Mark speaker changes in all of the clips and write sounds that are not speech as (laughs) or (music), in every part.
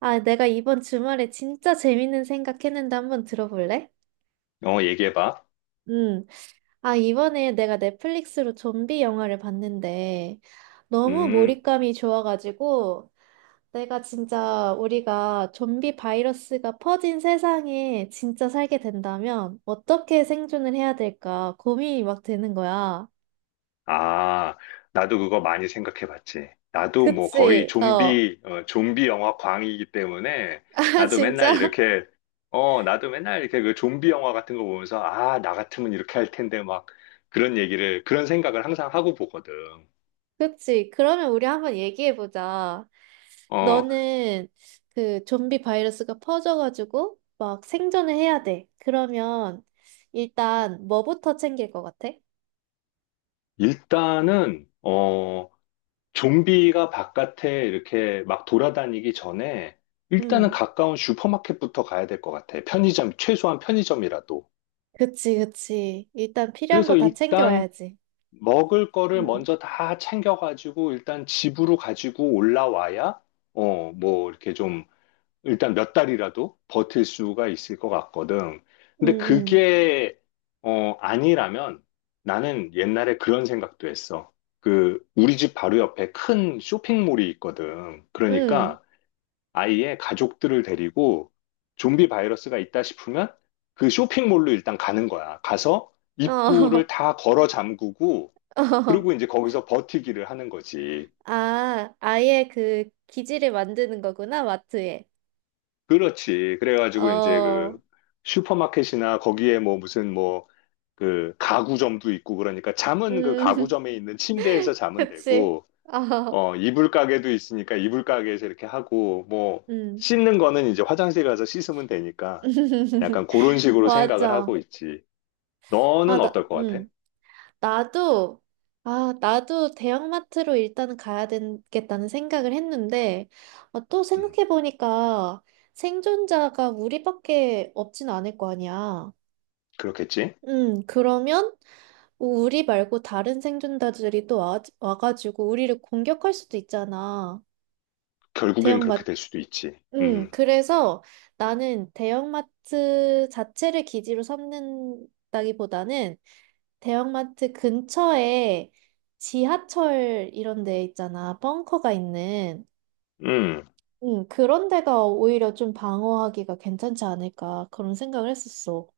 Speaker 1: 아, 내가 이번 주말에 진짜 재밌는 생각했는데 한번 들어볼래?
Speaker 2: 어, 얘기해봐.
Speaker 1: 음. 아, 이번에 내가 넷플릭스로 좀비 영화를 봤는데 너무
Speaker 2: 음,
Speaker 1: 몰입감이 좋아가지고 내가 진짜 우리가 좀비 바이러스가 퍼진 세상에 진짜 살게 된다면 어떻게 생존을 해야 될까 고민이 막 되는 거야.
Speaker 2: 아, 나도 그거 많이 생각해봤지. 나도 뭐 거의
Speaker 1: 그치? 어.
Speaker 2: 좀비, 좀비 영화 광이기 때문에
Speaker 1: (laughs) 아,
Speaker 2: 나도 맨날
Speaker 1: 진짜?
Speaker 2: 이렇게 그 좀비 영화 같은 거 보면서 아, 나 같으면 이렇게 할 텐데 막 그런 그런 생각을 항상 하고 보거든.
Speaker 1: 그치? 그러면 우리 한번 얘기해보자.
Speaker 2: 어,
Speaker 1: 너는 그 좀비 바이러스가 퍼져가지고 막 생존을 해야 돼. 그러면 일단 뭐부터 챙길 것 같아?
Speaker 2: 일단은, 어, 좀비가 바깥에 이렇게 막 돌아다니기 전에 일단은
Speaker 1: 응.
Speaker 2: 가까운 슈퍼마켓부터 가야 될 것 같아. 편의점, 최소한 편의점이라도.
Speaker 1: 그치, 그치. 일단 필요한 거
Speaker 2: 그래서
Speaker 1: 다
Speaker 2: 일단
Speaker 1: 챙겨와야지.
Speaker 2: 먹을 거를
Speaker 1: 응.
Speaker 2: 먼저 다 챙겨가지고 일단 집으로 가지고 올라와야 어, 뭐 이렇게 좀 일단 몇 달이라도 버틸 수가 있을 것 같거든.
Speaker 1: 응,
Speaker 2: 근데
Speaker 1: 응.
Speaker 2: 그게 어, 아니라면 나는 옛날에 그런 생각도 했어. 그 우리 집 바로 옆에 큰 쇼핑몰이 있거든. 그러니까 아이의 가족들을 데리고 좀비 바이러스가 있다 싶으면 그 쇼핑몰로 일단 가는 거야. 가서
Speaker 1: 응.
Speaker 2: 입구를
Speaker 1: 어.
Speaker 2: 다 걸어 잠그고 그리고 이제
Speaker 1: (laughs)
Speaker 2: 거기서 버티기를 하는 거지.
Speaker 1: 어. 아, 아예 그 기지를 만드는 거구나, 마트에.
Speaker 2: 그렇지. 그래가지고 이제
Speaker 1: 어.
Speaker 2: 그 슈퍼마켓이나 거기에 뭐 무슨 그 가구점도 있고 그러니까 잠은 그
Speaker 1: 음.
Speaker 2: 가구점에 있는 침대에서
Speaker 1: (laughs)
Speaker 2: 자면
Speaker 1: 그치.
Speaker 2: 되고
Speaker 1: 어.
Speaker 2: 어, 이불 가게도 있으니까 이불 가게에서 이렇게 하고, 뭐,
Speaker 1: 음.
Speaker 2: 씻는 거는 이제 화장실 가서 씻으면 되니까,
Speaker 1: (laughs)
Speaker 2: 약간 그런 식으로 생각을
Speaker 1: 맞아.
Speaker 2: 하고 있지.
Speaker 1: 아,
Speaker 2: 너는
Speaker 1: 나,
Speaker 2: 어떨 것 같아?
Speaker 1: 나도, 아, 나도 대형마트로 일단 가야 되겠다는 생각을 했는데, 어, 또
Speaker 2: 음,
Speaker 1: 생각해보니까 생존자가 우리밖에 없진 않을 거 아니야.
Speaker 2: 그렇겠지?
Speaker 1: 그러면 우리 말고 다른 생존자들이 또 와가지고 우리를 공격할 수도 있잖아.
Speaker 2: 결국엔 그렇게
Speaker 1: 대형마트.
Speaker 2: 될 수도 있지.
Speaker 1: 그래서 나는 대형마트 자체를 기지로 삼는다기보다는 대형마트 근처에 지하철 이런 데 있잖아. 벙커가 있는.
Speaker 2: 음,
Speaker 1: 응, 그런 데가 오히려 좀 방어하기가 괜찮지 않을까. 그런 생각을 했었어.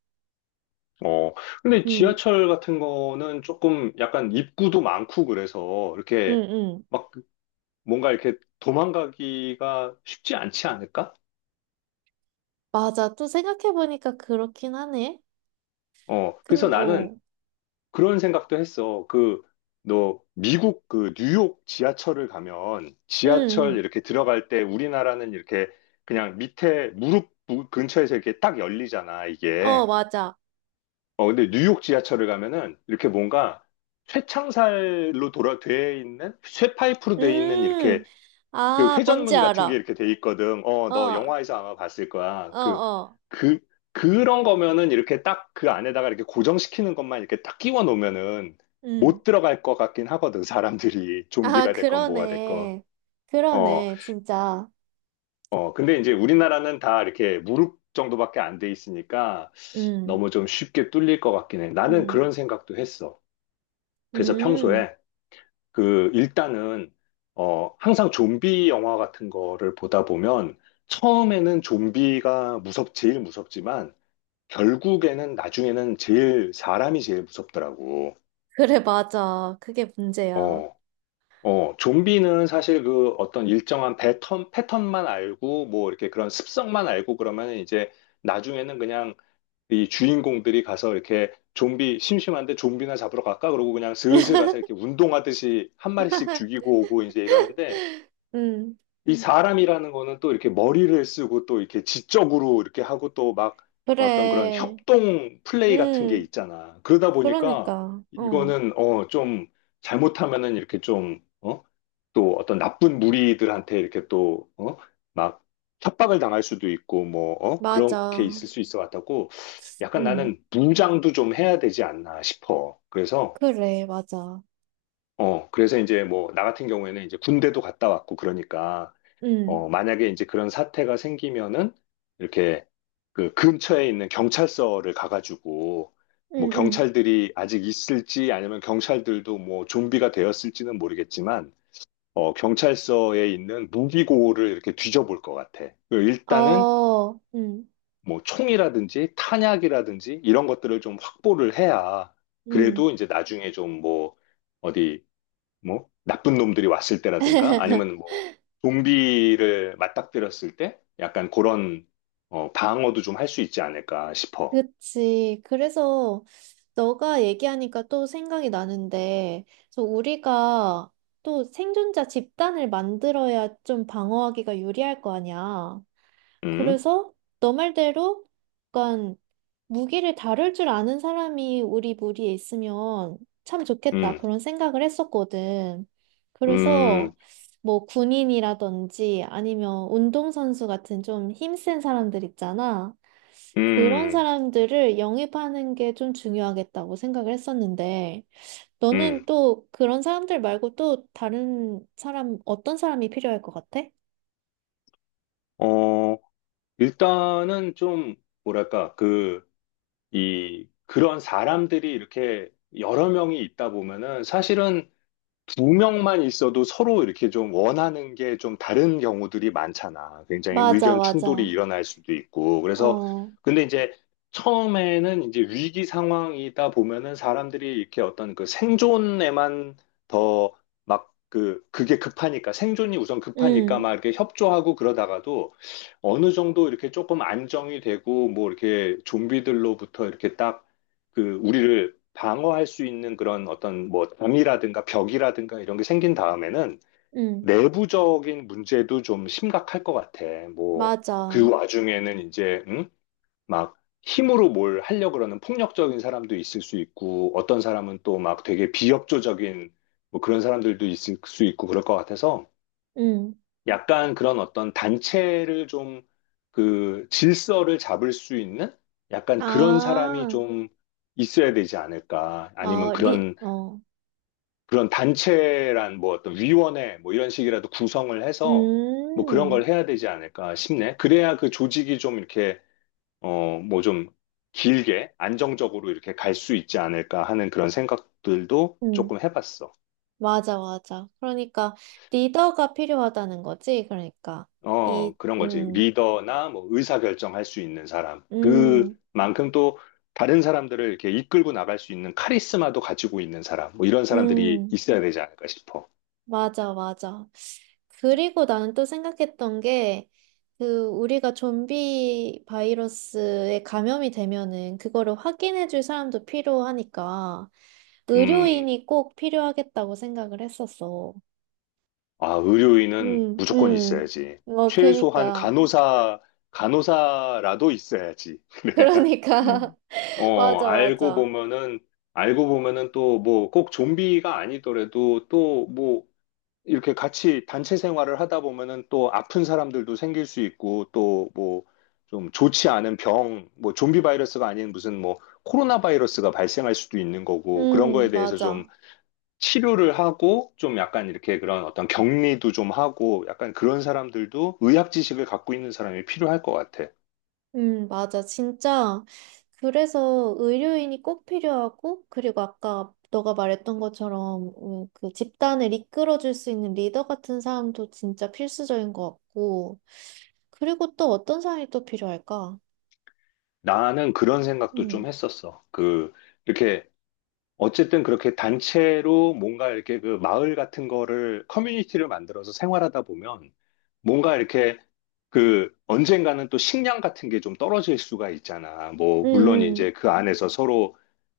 Speaker 2: 어. 근데
Speaker 1: 응,
Speaker 2: 지하철 같은 거는 조금 약간 입구도 많고 그래서
Speaker 1: 응,
Speaker 2: 이렇게
Speaker 1: 응.
Speaker 2: 막 뭔가 이렇게 도망가기가 쉽지 않지 않을까?
Speaker 1: 맞아. 또 생각해보니까 그렇긴 하네.
Speaker 2: 어, 그래서
Speaker 1: 어.
Speaker 2: 나는 그런 생각도 했어. 그, 너, 미국 그 뉴욕 지하철을 가면 지하철
Speaker 1: 응,
Speaker 2: 이렇게 들어갈 때 우리나라는 이렇게 그냥 밑에 근처에서 이렇게 딱 열리잖아,
Speaker 1: 응. 어,
Speaker 2: 이게.
Speaker 1: 맞아.
Speaker 2: 어, 근데 뉴욕 지하철을 가면은 이렇게 뭔가 돼 있는, 쇠파이프로 돼 있는
Speaker 1: 음,
Speaker 2: 이렇게 그
Speaker 1: 아, 뭔지
Speaker 2: 회전문 같은 게
Speaker 1: 알아.
Speaker 2: 이렇게 돼 있거든. 어,
Speaker 1: 어,
Speaker 2: 너
Speaker 1: 어,
Speaker 2: 영화에서 아마 봤을 거야.
Speaker 1: 어.
Speaker 2: 그, 그런 거면은 이렇게 딱 그 안에다가 이렇게 고정시키는 것만 이렇게 딱 끼워 놓으면은
Speaker 1: 음.
Speaker 2: 못 들어갈 것 같긴 하거든. 사람들이
Speaker 1: 아,
Speaker 2: 좀비가 됐건 뭐가 됐건.
Speaker 1: 그러네.
Speaker 2: 어,
Speaker 1: 그러네, 진짜.
Speaker 2: 어. 근데 이제 우리나라는 다 이렇게 무릎 정도밖에 안 돼 있으니까
Speaker 1: 음,
Speaker 2: 너무 좀 쉽게 뚫릴 것 같긴 해. 나는
Speaker 1: 음,
Speaker 2: 그런 생각도 했어. 그래서
Speaker 1: 음.
Speaker 2: 평소에 그 일단은 어 항상 좀비 영화 같은 거를 보다 보면 처음에는 좀비가 무섭 제일 무섭지만 결국에는 나중에는 제일 사람이 제일 무섭더라고.
Speaker 1: 그래, 맞아. 그게 문제야.
Speaker 2: 어. 어, 좀비는 사실 그 어떤 일정한 패턴만 알고 뭐 이렇게 그런 습성만 알고 그러면 이제 나중에는 그냥 이 주인공들이 가서 이렇게 좀비 심심한데 좀비나 잡으러 갈까? 그러고 그냥 슬슬 가서 이렇게 운동하듯이 한 마리씩 죽이고 오고 이제 이러는데
Speaker 1: 음,
Speaker 2: 이 사람이라는 거는 또 이렇게 머리를 쓰고 또 이렇게 지적으로 이렇게 하고 또 막 어떤 그런
Speaker 1: 그래.
Speaker 2: 협동 플레이 같은 게
Speaker 1: 음,
Speaker 2: 있잖아. 그러다 보니까
Speaker 1: 그러니까. 어,
Speaker 2: 이거는 어, 좀 잘못하면은 이렇게 좀 어? 또 어떤 나쁜 무리들한테 이렇게 또 어? 막 협박을 당할 수도 있고 뭐 어? 그렇게
Speaker 1: 맞아.
Speaker 2: 있을 수 있어 같다고 약간
Speaker 1: 음,
Speaker 2: 나는 무장도 좀 해야 되지 않나 싶어. 그래서
Speaker 1: 그래, 맞아.
Speaker 2: 어, 그래서 이제 뭐 나 같은 경우에는 이제 군대도 갔다 왔고 그러니까
Speaker 1: 음,
Speaker 2: 어, 만약에 이제 그런 사태가 생기면은 이렇게 그 근처에 있는 경찰서를 가가지고 뭐
Speaker 1: 음,
Speaker 2: 경찰들이 아직 있을지 아니면 경찰들도 뭐 좀비가 되었을지는 모르겠지만 어, 경찰서에 있는 무기고를 이렇게 뒤져볼 것 같아. 그 일단은
Speaker 1: 어,
Speaker 2: 뭐 총이라든지 탄약이라든지 이런 것들을 좀 확보를 해야 그래도
Speaker 1: 음.
Speaker 2: 이제 나중에 좀 뭐 어디 뭐 나쁜 놈들이 왔을 때라든가 아니면 뭐 좀비를 맞닥뜨렸을 때 약간 그런 어, 방어도 좀 할 수 있지 않을까 싶어.
Speaker 1: 그치. 그래서 너가 얘기하니까 또 생각이 나는데, 그래서 우리가 또 생존자 집단을 만들어야 좀 방어하기가 유리할 거 아니야.
Speaker 2: 음,
Speaker 1: 그래서 너 말대로 약간 무기를 다룰 줄 아는 사람이 우리 무리에 있으면 참 좋겠다.
Speaker 2: 음,
Speaker 1: 그런 생각을 했었거든.
Speaker 2: 음,
Speaker 1: 그래서 뭐 군인이라든지 아니면 운동선수 같은 좀 힘센 사람들 있잖아. 그런
Speaker 2: 음,
Speaker 1: 사람들을 영입하는 게 좀 중요하겠다고 생각을 했었는데,
Speaker 2: 음.
Speaker 1: 너는 또 그런 사람들 말고 또 다른 사람, 어떤 사람이 필요할 것 같아?
Speaker 2: 어, 일단은 좀 뭐랄까 그 이 그런 사람들이 이렇게 여러 명이 있다 보면은 사실은 두 명만 있어도 서로 이렇게 좀 원하는 게 좀 다른 경우들이 많잖아. 굉장히
Speaker 1: 맞아,
Speaker 2: 의견 충돌이
Speaker 1: 맞아.
Speaker 2: 일어날 수도 있고. 그래서,
Speaker 1: 어,
Speaker 2: 근데 이제 처음에는 이제 위기 상황이다 보면은 사람들이 이렇게 어떤 그 생존에만 더 막 그게 급하니까, 생존이 우선 급하니까
Speaker 1: 응,
Speaker 2: 막 이렇게 협조하고 그러다가도 어느 정도 이렇게 조금 안정이 되고 뭐 이렇게 좀비들로부터 이렇게 딱 그 우리를 방어할 수 있는 그런 어떤 뭐 담이라든가 벽이라든가 이런 게 생긴 다음에는
Speaker 1: 응,
Speaker 2: 내부적인 문제도 좀 심각할 것 같아. 뭐 그
Speaker 1: 맞아.
Speaker 2: 와중에는 이제 응? 막 힘으로 뭘 하려고 그러는 폭력적인 사람도 있을 수 있고 어떤 사람은 또 막 되게 비협조적인 뭐 그런 사람들도 있을 수 있고 그럴 것 같아서
Speaker 1: 응.
Speaker 2: 약간 그런 어떤 단체를 좀 그 질서를 잡을 수 있는 약간 그런 사람이
Speaker 1: 아,
Speaker 2: 좀 있어야 되지 않을까. 아니면
Speaker 1: 어,
Speaker 2: 그런,
Speaker 1: 어,
Speaker 2: 그런 단체란 뭐 어떤 위원회 뭐 이런 식이라도 구성을 해서 뭐 그런
Speaker 1: 음,
Speaker 2: 걸 해야 되지 않을까 싶네. 그래야 그 조직이 좀 이렇게, 어, 뭐 좀 길게 안정적으로 이렇게 갈 수 있지 않을까 하는 그런 생각들도
Speaker 1: 음,
Speaker 2: 조금 해봤어.
Speaker 1: 맞아, 맞아. 그러니까, 리더가 필요하다는 거지, 그러니까.
Speaker 2: 어,
Speaker 1: 이,
Speaker 2: 그런 거지.
Speaker 1: 음,
Speaker 2: 리더나 뭐 의사결정할 수 있는 사람.
Speaker 1: 음,
Speaker 2: 그만큼 또 다른 사람들을 이렇게 이끌고 나갈 수 있는 카리스마도 가지고 있는 사람. 뭐 이런 사람들이
Speaker 1: 음,
Speaker 2: 있어야 되지 않을까 싶어.
Speaker 1: 맞아, 맞아. 그리고 나는 또 생각했던 게, 그, 우리가 좀비 바이러스에 감염이 되면은, 그거를 확인해줄 사람도 필요하니까,
Speaker 2: 음,
Speaker 1: 의료인이 꼭 필요하겠다고 생각을 했었어.
Speaker 2: 아, 의료인은
Speaker 1: 음,
Speaker 2: 무조건
Speaker 1: 음.
Speaker 2: 있어야지.
Speaker 1: 어,
Speaker 2: 최소한
Speaker 1: 그니까.
Speaker 2: 간호사라도 있어야지. (laughs) 음.
Speaker 1: 그러니까. (laughs)
Speaker 2: 어,
Speaker 1: 맞아,
Speaker 2: 알고
Speaker 1: 맞아.
Speaker 2: 보면은, 알고 보면은 또 뭐 꼭 좀비가 아니더라도 또뭐 이렇게 같이 단체 생활을 하다 보면은 또 아픈 사람들도 생길 수 있고 또 뭐 좀 좋지 않은 병, 뭐 좀비 바이러스가 아닌 무슨 뭐 코로나 바이러스가 발생할 수도 있는 거고 그런 거에 대해서 좀
Speaker 1: 맞아.
Speaker 2: 치료를 하고 좀 약간 이렇게 그런 어떤 격리도 좀 하고 약간 그런 사람들도 의학 지식을 갖고 있는 사람이 필요할 것 같아.
Speaker 1: 맞아. 진짜. 그래서 의료인이 꼭 필요하고, 그리고 아까 너가 말했던 것처럼, 그 집단을 이끌어줄 수 있는 리더 같은 사람도 진짜 필수적인 것 같고, 그리고 또 어떤 사람이 또 필요할까?
Speaker 2: 나는 그런 생각도 좀
Speaker 1: 음,
Speaker 2: 했었어. 그 이렇게 어쨌든 그렇게 단체로 뭔가 이렇게 그 마을 같은 거를 커뮤니티를 만들어서 생활하다 보면 뭔가 이렇게 그 언젠가는 또 식량 같은 게 좀 떨어질 수가 있잖아.
Speaker 1: 음,
Speaker 2: 뭐 물론
Speaker 1: 음.
Speaker 2: 이제 그 안에서 서로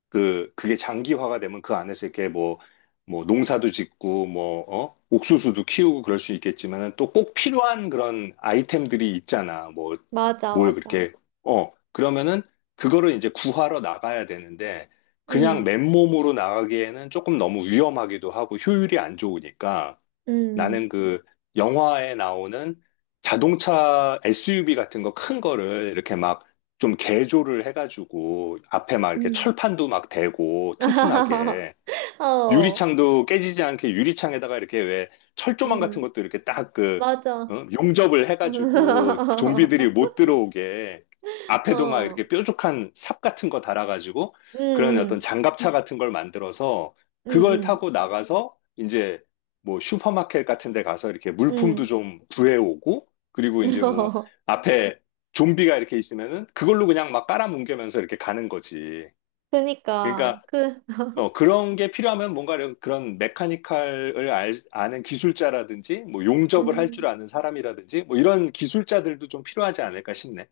Speaker 2: 그게 장기화가 되면 그 안에서 이렇게 뭐 농사도 짓고 뭐 어? 옥수수도 키우고 그럴 수 있겠지만은 또 꼭 필요한 그런 아이템들이 있잖아. 뭐
Speaker 1: 맞아,
Speaker 2: 뭘
Speaker 1: 맞아.
Speaker 2: 그렇게 어 그러면은 그거를 이제 구하러 나가야 되는데 그냥
Speaker 1: 음,
Speaker 2: 맨몸으로 나가기에는 조금 너무 위험하기도 하고 효율이 안 좋으니까
Speaker 1: 음,
Speaker 2: 나는 그 영화에 나오는 자동차 SUV 같은 거 큰 거를 이렇게 막 좀 개조를 해가지고 앞에 막 이렇게
Speaker 1: 음.
Speaker 2: 철판도 막 대고
Speaker 1: (laughs)
Speaker 2: 튼튼하게
Speaker 1: 어,
Speaker 2: 유리창도 깨지지 않게 유리창에다가 이렇게 왜 철조망 같은
Speaker 1: 음.
Speaker 2: 것도 이렇게 딱 그,
Speaker 1: 맞아.
Speaker 2: 어? 용접을 해가지고 좀비들이 못
Speaker 1: (laughs)
Speaker 2: 들어오게 앞에도 막
Speaker 1: 어,
Speaker 2: 이렇게 뾰족한 삽 같은 거 달아가지고
Speaker 1: 응,
Speaker 2: 그런 어떤
Speaker 1: 응,
Speaker 2: 장갑차 같은 걸 만들어서 그걸
Speaker 1: 응,
Speaker 2: 타고 나가서 이제 뭐 슈퍼마켓 같은 데 가서 이렇게
Speaker 1: 응,
Speaker 2: 물품도
Speaker 1: 응.
Speaker 2: 좀 구해오고 그리고 이제
Speaker 1: (laughs)
Speaker 2: 뭐
Speaker 1: 어,
Speaker 2: 앞에 좀비가 이렇게 있으면은 그걸로 그냥 막 깔아뭉개면서 이렇게 가는 거지.
Speaker 1: 그니까,
Speaker 2: 그러니까
Speaker 1: 그, (laughs)
Speaker 2: 어, 그런 게 필요하면 뭔가 그런 메카니컬을 아는 기술자라든지, 뭐 용접을 할 줄
Speaker 1: 음,
Speaker 2: 아는 사람이라든지, 뭐 이런 기술자들도 좀 필요하지 않을까 싶네.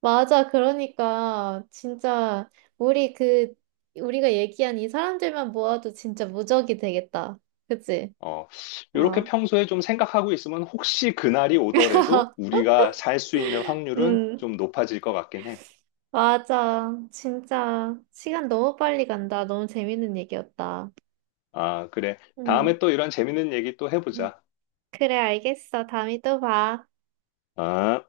Speaker 1: 맞아. 그러니까, 진짜, 우리 그, 우리가 얘기한 이 사람들만 모아도 진짜 무적이 되겠다. 그치?
Speaker 2: 어, 이렇게
Speaker 1: 어.
Speaker 2: 평소에 좀 생각하고 있으면 혹시 그날이 오더라도
Speaker 1: (laughs)
Speaker 2: 우리가 살 수 있는 확률은
Speaker 1: 음,
Speaker 2: 좀 높아질 것 같긴 해.
Speaker 1: 맞아. 진짜, 시간 너무 빨리 간다. 너무 재밌는 얘기였다.
Speaker 2: 아, 그래. 다음에
Speaker 1: 음,
Speaker 2: 또 이런 재밌는 얘기 또
Speaker 1: 음.
Speaker 2: 해보자.
Speaker 1: 그래, 알겠어. 다음에 또 봐.
Speaker 2: 아.